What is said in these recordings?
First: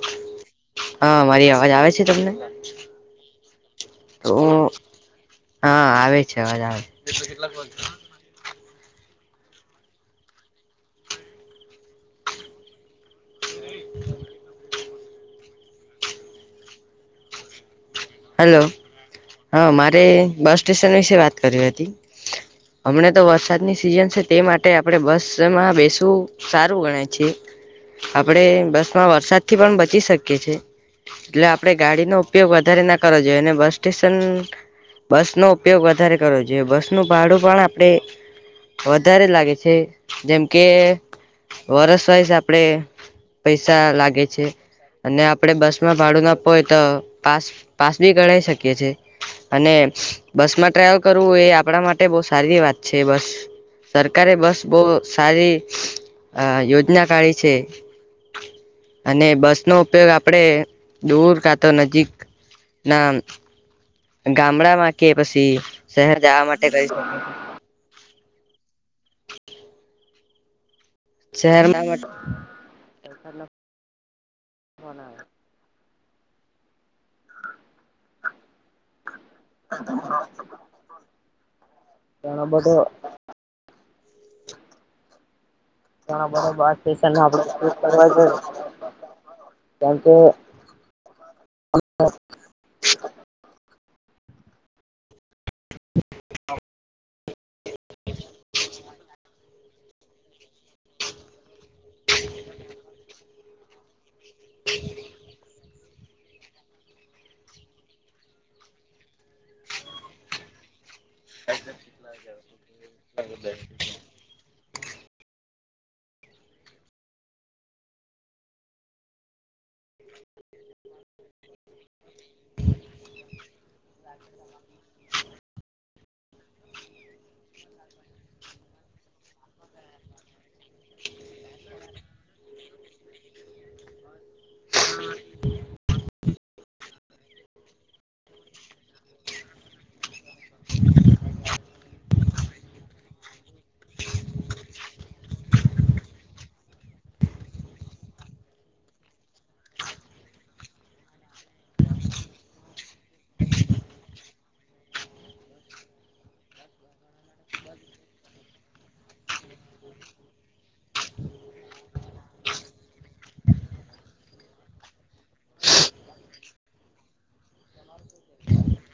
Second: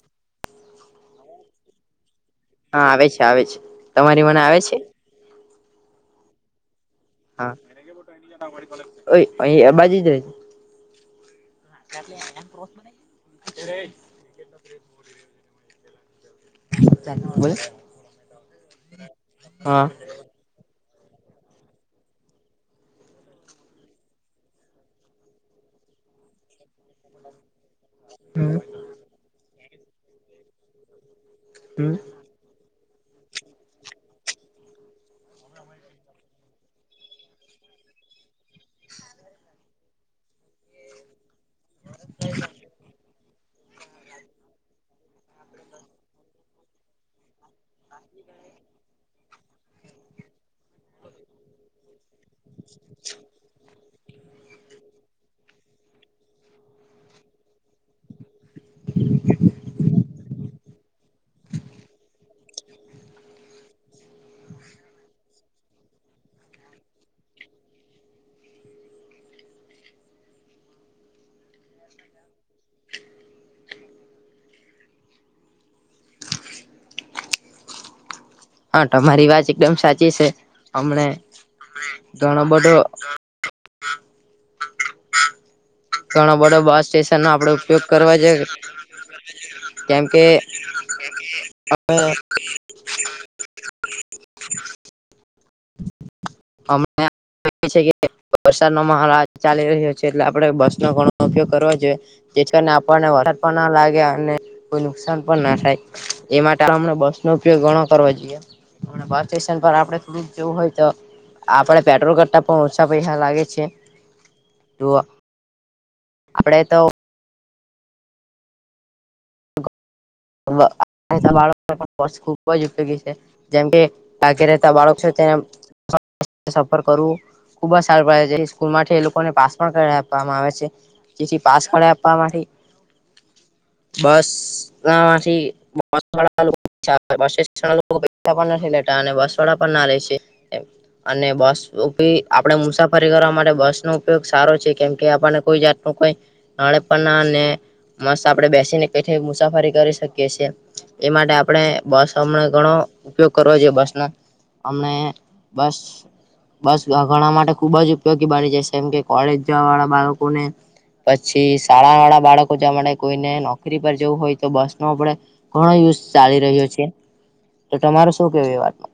હ [unintelligible] હા મારી અવાજ આવે છે તમને હા આવે છે આવે છે તમારી તો મને આવે છે હા આવે છે અવાજ આવે હા [unintelligible] ઓયે ઓયે એ આ બાજી જ એ બધા નોર્મલ હલો હા મારે બસ સ્ટેશન વિશે વાત કરીવી હતી. હમણા તો વરસાદની સિઝન છે તે માટે આપણે બસમાં બેસવું સારું ગણાય છીએ. આપડે બસ માં વરસાદ થી પણ બચી શકીએ છી. એટલે આપડે ગાડીનો ઉપયોગ વધારે ના કરવો જોઈએ અને બસ સ્ટેશન બસ નો ઉપયોગ વધારે કરવો જોઈએ બસ નું ભાડું પણ આપડણે વધારે લાગે છે, જેમ કે વરસ વાઈસ આપડે પૈસા લાગે છે અને આપડે બસ માં ભાડું ના આપવુ હોય તો પાસ પાસ બી ગણાઇ શકીએ છી અને બસ માં ટ્રાવલ કરવું એ આપ આપડા માટે બહુ સારી વાત છે બસ સરકારે બસ બહુ સારી યોજના કાઢી છે. અને બસ નો ઉપયોગ આપ આપણે દૂર કાતો નજીકના ગામડા માં કે પછી શહેર જવા માટે કરી શકો. [unintelligible] શહેરના ના હા તમારી વાત એકદમ સાચી છે હમને દણો ઘણો બડો. બધો [unintelligible] ઘણા બધો બસ સ્ટેશન નો આપડે ઉપયોગ કરવા જોય કેમ કે અમે અમને છે કે વરસાદ નો મહોલ આજ ચાલી રહ્યો છે. એટલે આપણે બસ નો ઘણો ઉપયોગ કરવા જોઈએછે ને આપણને વરસાદ પણ ના લાગે અને કોઈ નુકશાન પર ના થાય. એ માટેમને બસ નો ઉપયોગ ઘણો કરવો જોઈએમ બસ સ્ટેશન પર આપડણે દૂર જવું હોય તો આપડે પેટ્રોલ કરતા પણ ઓછા પૈસા લાગે છે. તો આપડે તો બાળ ખુબ જ ઉપયોગી છે જેમ કે તાક રહતા બાળકો છે. તે [inaudible] સફર કરું ખુબ જ સારું પડે છે જે સ્કૂલ એ લોકોને પાસ પણ કરાઈ આપવામાં આવે છે જેથી પાસ કરય આપવા માટે [unintelligible] બસ તથી. [unintelligible] લોકો બે [unintelligible] નથી લેતા અને બસ વાળા પણ ના રહેે છે. અને બસ ઉપ [unintelligible] આપણે મુસાફરી કરવા માટે બસ નો ઉપયોગ સારો છે કેમ કે આપણને કોઈ જાત નાને પણાને મસ્ત આપડે બેસીને કઈ થઈ મુસાફરી કરી શકીએ છીએ માટે આપણે બસ ઘણો ઉપયોગ કરવો જોઈએ બસ નો હમને બસ બસ ઘણા માટે ખુબ જ ઉપયોગી બની જશેએમ કે કોલેજ જવા વાળા બાળકોને પછી શાળા વાળા બાળકો જવા માટે કોઈને નોકરી પર જવું હોય તો બસ નો આપડે ઘણો યુઝ ચાલી રહ્યો છે. તો તમારું શું કેવું એ વાતમાં?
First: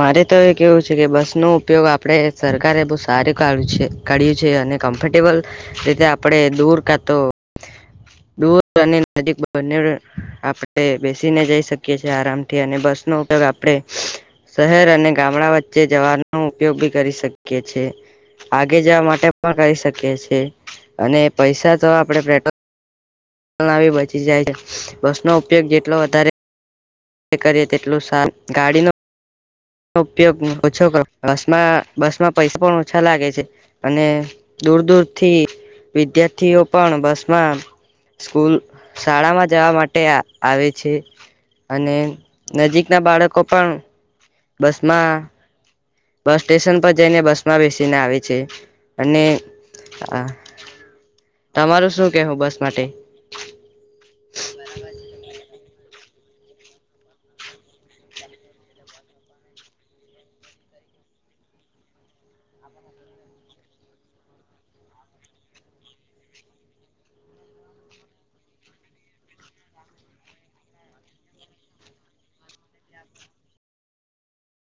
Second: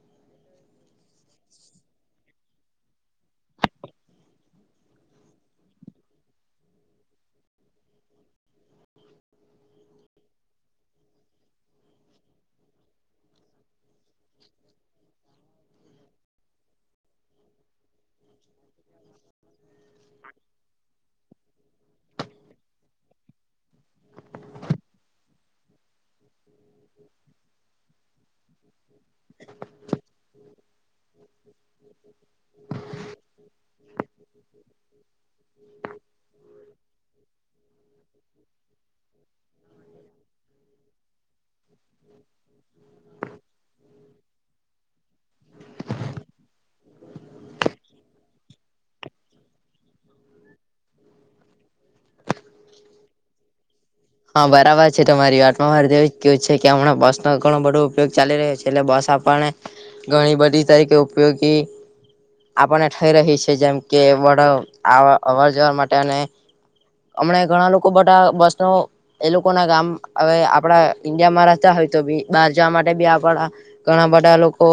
મારે તો એ કેવું છે કે બસ નો ઉપયોગ આપ આપણેે સરકારે બો સારું કાય છે, ક છે, અને કમ્ફર્ટેબલ રીતે આપણે દૂર કાતો દૂર અને નજીક બનેવ આપ ણે બેસીને જઈ શકીએ છે, આરામથી અને બસનો ઉપયોગ આપણે શહેર અને ગામડા વચ્ચે જવાનો ઉપયોગ બી કરી શકીએ છે. આગે જવા માટે પણ કરી શકીએ અને પૈસા તો આપણે પેટ્રો આવી બચી જાય છે, બસનો ઉપયોગ જેટલો વધારે કરીએ તેટલું સારુ ગાડીનો ઉપયોગ ઓછો કરો બસમાં બસમાં પૈસા પણ ઓછા લાગે છે, અને દૂર દૂરથી વિદ્યાર્થીઓ પણ બસમાં સ્કૂલ શાળામાં જવા માટે આવે છે. અને નજીકના બાળકો પણ બસમાં બસ સ્ટેશન પર જઈને બસમાં બેસીને આવે છે, અને હા તમારું શું કેવું બસ માટે? હા બરાબર છે, તમારી વાતમા હર દેવી કયો છે, કે હમણા બસનો ઘણો બધો ઉપયોગ ચાલી રહ્યો છે, એટલે બસ આપને ઘણી બધી તરીકે ઉપ યોગી. આપણને થઈ રહી છે, જેમ કે વધ આ અવર જવર માટે અને હમણા ઘણા લોકો બધા બસનો એ લોકો ના ગામ હવે આપડા ઈન્ડિયામાં રહેતા હોય તો બી બહાર જવા માટે બી આપડા ઘણા બધા લોકો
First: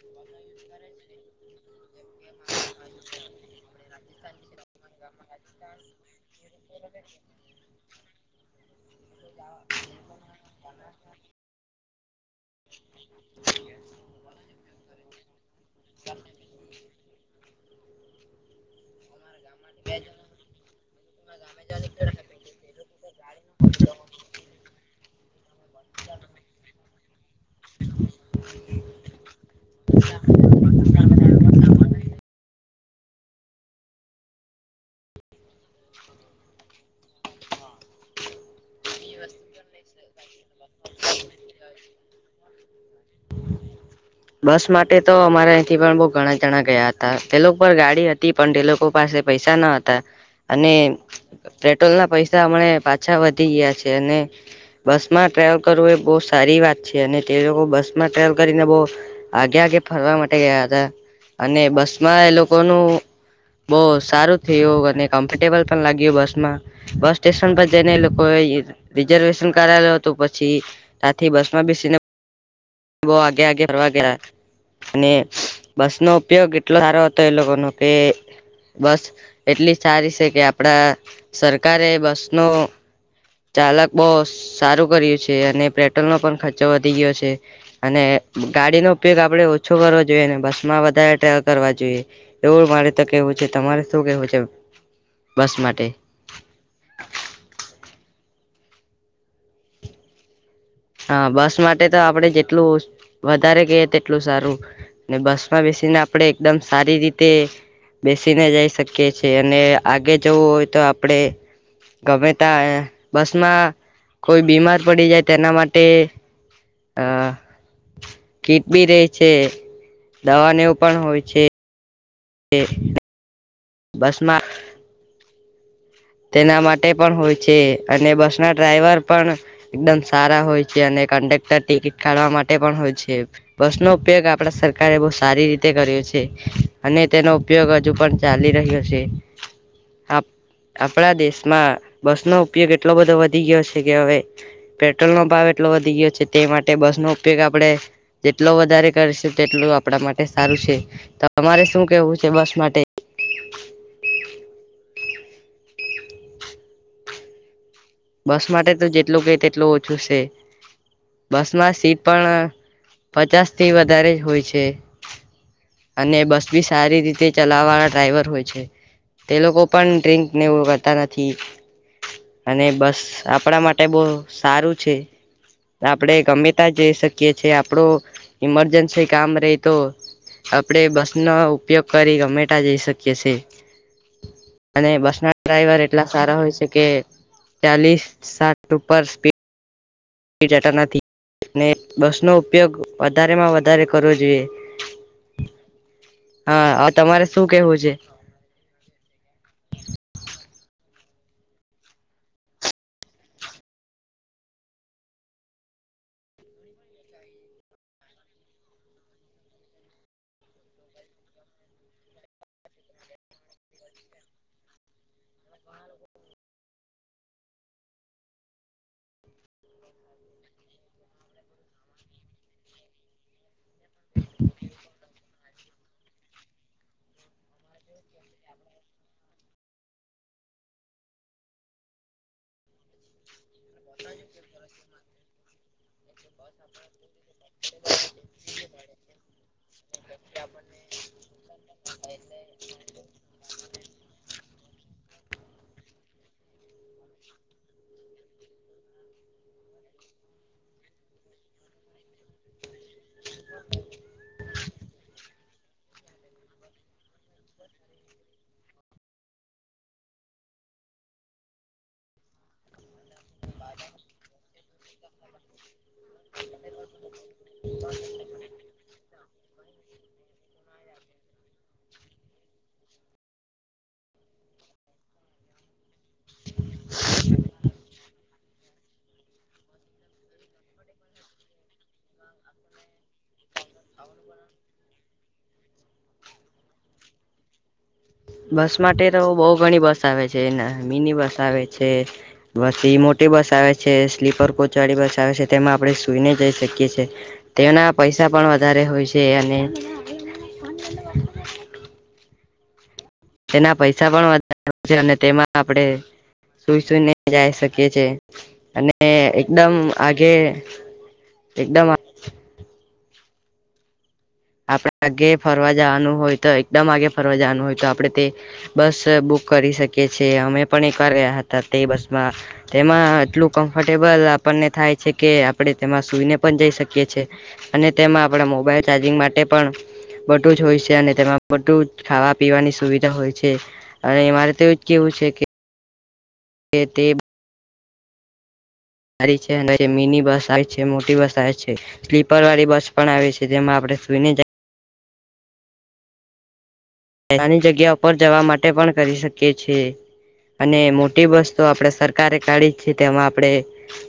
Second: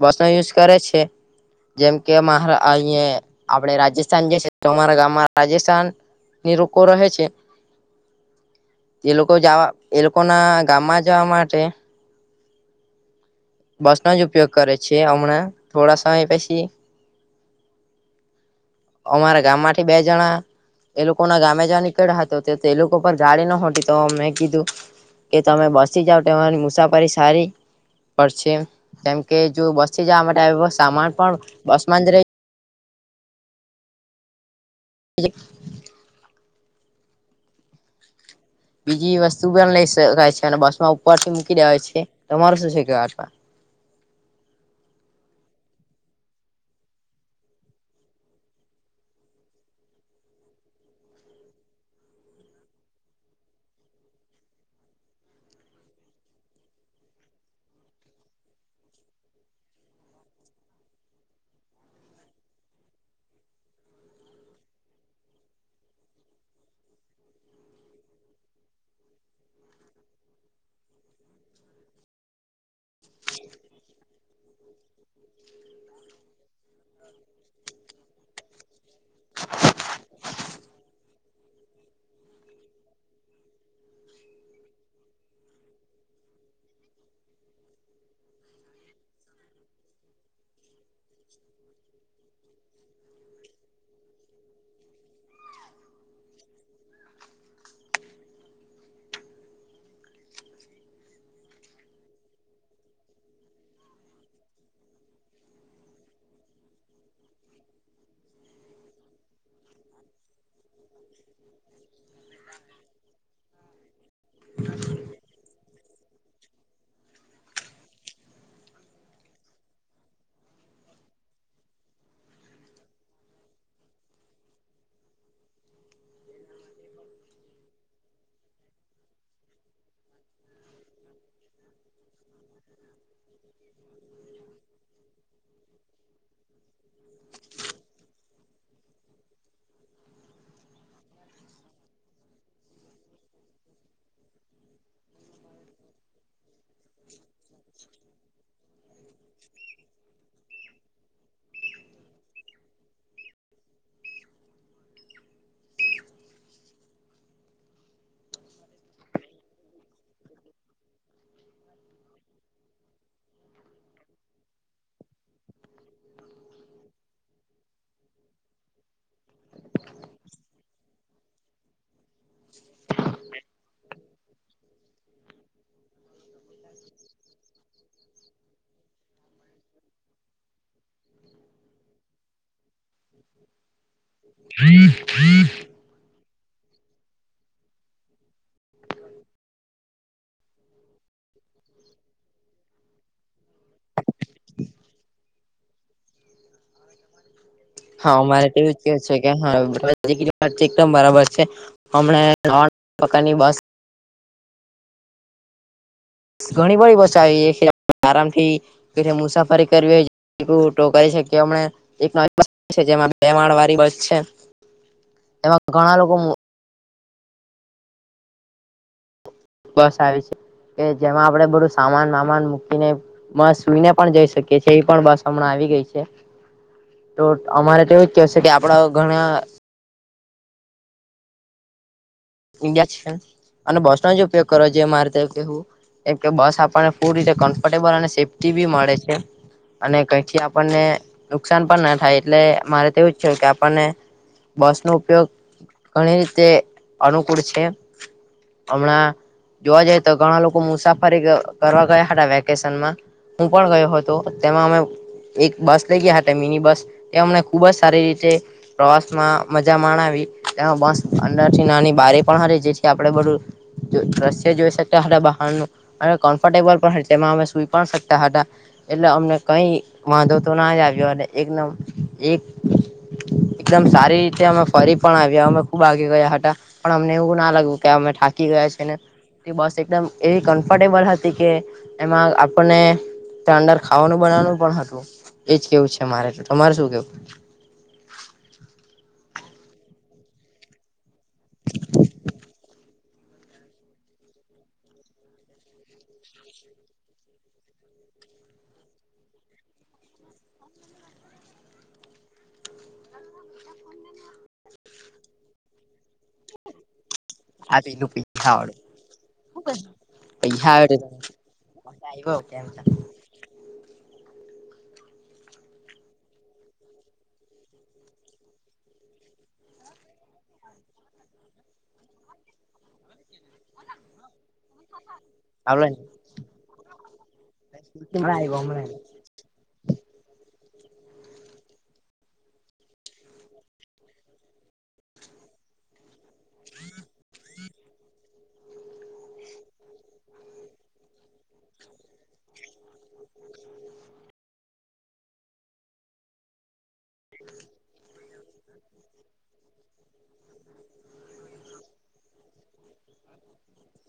બસનો યુઝ કરે છે. જેમ કે મારા અંયા આપડે રાજસ્થાન જે છે, તમરા ગામમાં રાજસ્થાન નિરોકો રહે છે. એ લોકો જવા એ લોકોના ગામમાં જવા માટે બસનો જ ઉપયોગ કરે છે, હમણાં થોડા સમય પછી અમારા ગામમાંથી બે જણા એ લોકો ના ગામે જવા નીકળયા હતો તે લોકો પર ગાડી નહોતી તો મેં કીધું કે તમે બસી જાવ તમારી મુસાફરી સારી પડ છે, કેમ કે જો બસથી જવા માટે આવી સામાન પણ બસમા જ રેય [unintelligible] બીજી વસ્તુ બી એમ લઈ શકાય છે, અને બસમાં ઉપરથી મૂકી દેવાય છે, તમારું શું છે કે આ વાતમાં બસ માટે તો અમારા અંયથી પણ બો ઘણા જણા ગયા હતા તે લોકો પર ગાડી હતી પણ તે લોકો પાસે પૈસા ના હતા અને પેટ્રોલ ના પૈસા હમણા પાછા વધી ગયા છે. અને બસમાં ટ્રેવલ કરવું એ બો સારી વાત છે, અને તે લોકો બસમાં ટ્રેવલ કરીને બો આગે આગે ફરવા માટે ગયા હતા અને બસમાં એ લોકોનું બો સારું થયું અને કમ્ફર્ટેબલ પણ લાગ્યું બસમાં બસ સ્ટેશન પર જઈને એ લોકોએ રિઝર્વેશન કરાવ્યું હતુ પછી તાથી બસમાં બેસીને બો આગે આગે ફરવા ગયા અને બસનો ઉપયોગ એટલો સારો હતો એ લોકોનો કે બસ એટલી સારી છે, કે આપડા સરકારે બસનો ચાલક બહુ સારું કર્યું છે, અને પેટ્રોલનો પણ ખર્ચો વધી ગયો છે, અને ગાડીનો ઉપયોગ આપડે ઓછો કરવો જોઈએ ને બસમાં વધારે ટ્રાવેલ કરવા જોઈએ એવું મારે તો કે વુ છે, તમારે શું કેવું છે, બસ માટે હા બસ માટે તો આપડે જેટલું વધારે કેયે તેટલું સારું ને બસમાં બેસીને આપણેે એકદમ સારી રીતે બેસીને જઈ શકીએ છીએ અને આગે જવું હોય તો આપણે ગમે તા બસમાં કોઈ બીમાર પડી જાય તેના માટે હા કીટ ભી રેય છે. દવાને એવું પણ હોય છે. એ. બસમાં. તેના માટે પણ હોય છે, અને બસ ના ડ્રાઈવર પણ એકદમ સારા હોય છે, અને કંડક્ટર ટિકિટ કાઢવા મા ટે પણ હોય છે, બસ નો ઉપયોગ આપડા સરકારે બહુ સારી રીતે કર્યો છે, અને તેનો ઉપયોગ હજુ પણ ચાલી રહ્યો છે, આપ આપણા દેશમાં બસ નો ઉપયોગ એટલો બધો વધી ગયો છે, કે હવે પેટ્રોલનોો ભાવ એટલો વધી ગયો છે, તે માટે બસનો ઉપયોગ આપણે જેટલો વધારે કરશુ તેટલુ આપણા માટે સારું છે. તમારે શું કેવું છે, બસ માટે? બસ માટે તો જેટલું કેય તેટલું ઓછું છે. બસમાં સીટ પણ પચાસથી વધારે જ હોય છે. અને બસ બી સારી રીતે ચલાવવાળા ડ્રાઈવર હોય છે. તે લોકો પણ ડ્રિકને એવું કરતા નથી અને બ સ આપણા માટે બો સારું છે, આપડે ગમેતા જઈ શકીએ છે, આપડો ઇમરજન્સી કામ રેય તો આપણે બસનો ઉપયોગ કરી ગમેટા જઈ શક કીએ છે, અને બસના ડ્રાઈવર એટલા સારા હોય છે, કે ચાલીસ સાઠ ઉપર સ્પી થી જતા નથી. ને બસનો ઉપયોગ વધારેમાં વધારે કરવો જોઈએ હા અ તમારે શું કેવું છે હા અમારે તો એવું જ કે છે [unintelligible] બરાબર છે, હમણા ત્રણ પ્રકારની બસ ઘણી બડી બસ [unintelligible] આરામ થી મુસાફરી કરવી હોય તો કરી શકીએ [unintelligible] એક જેમાં બે મા વાળી બસ છે. એમાં ઘણા લોકો બસ આવે છે. કે જેમાં આપડે બધું સામાન વામાન મૂકીને મસ સુઈને પણ જઈ શકીએ એ પણ બસ હમણાં આ વી ગઈ છે, તો અમારે તોવું જ કે છે, કે આપડા ઘણા ઇન્ડિયા છે, અને બસનો જ ઉપયોગ કરો જે મારે ત એવુ કેહેવું એમ કે બસ આપણને પૂરી રીતે કમ્ફર્ટેબલ અને સેફ્ટી બી મળે છે. અને કઈથી આપણને નુકસાન પણ ના થાય એટલે મારે તો એવું જ કેવુ આપણને બસનો ઉપયોગ ઘણી રીતે અનુકૂળ છે. અમણાં જોવા જઈ તો ઘણા લોકો મુસાફરી ક કરવા ગયા હતા વેકેશનમાં હું પણ ગયો હતો તેમાં અમે એક બસ લઈ ગયા હતા મિની બસ એ અમને ખુબ જ સારી રીતે પ્રવાસ માં મજા માણાવી તેમાં બસ અંદરથી નાની બારી પણ હતી જેથી આપણેે બધું દ્રશ્ય જોઈ શકતા હતા બહારનું અને કમ્ફર્ટેબલ પણ હ તેમાં અમે સુઈ પણ શકતા હતા. એટલે અમને કઈ વાંધો તો ના જ આવ્યો અને એકદમ એક એકદમ સારી રીતે અમે ફરી પણ આવ્યા અમે ખુબ આગે ગયા હ તા પણ અમને એવું ના લાગ્યું કે અમે થાકી ગયા છે, ને એ બસ એકદમ એવી કમ્ફર્ટેબલ હતી કે એમાં આપણને તયા અંદર ખાવાનું બનાવાનું પણ હતું એજ કેવું છે, મારે તો તમારે શું કેવું? બસ માટે તો બો ઘણી બસ આવે છે, ના મિની બસ આવે છે, પછી મોટી બસ આવે છે, સ્લીપર કોચ વાળી બસ આવે છે, તેમાં આપણે સુઈને જઈ શકીએ છે તેના પૈસા પણ વધારે હોય છે, અને તેના પૈસા પણ વધારે છે, અને તેમાં આપણે સુઈ સુઈને જાય આ શકી છે, પેલું પૈસા વાળું અને એકદમ આધે પૈસા [inaudible] આપડા આગે ફરવા જવાનું હોય તો એકદમ આધે ફરવા જવાનું હોય તો આપડે તે બસ બુક કરી શકીએ છે અમે પણ એક વાર ગયા હતા તે બસમાં તેમાં એટલું કમ્ફર્ટેબલ આ પને થાય છે કે આપણે તેમાં સુઈને પણ જઈ શકીએ છે અને તેમાં આપણા મોબાઈલ આવ્યો ચાર્જિંગ માટે પણ બધું જ હોય છે અને તેમાં બધું જ ખાવા પીવાની સુવિધા હોય છે અને મારે તોએવું જ કેવું છે કે કે તે સારી છે મિની બસ આવે છે મોટી બસ આવે છે સ્લીપર વાળી બસ પણ આવે છે જેમાં આપડે સુઈને જાય નાની જગ્યા પર જવા માટે પણ કરી શકીએ છે. અને મોટી બસ તો આપણેે સરકારે કાઢી છે તેમાં આપણે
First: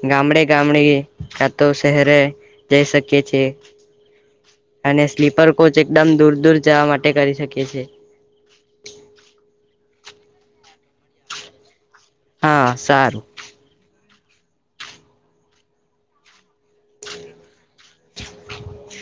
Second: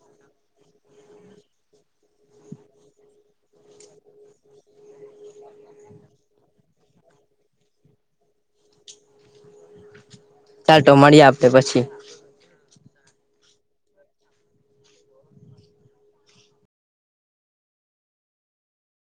ગામડે ગામડે કા તો શહેરે જઈ શકીએ છે. અને સ્લીપર કોચ એકદમ દૂર દૂર જવા માટે કરી શકીએ છીએ. ચાલતો મળીસે આપડે પછી. હા સારું. [inaudible]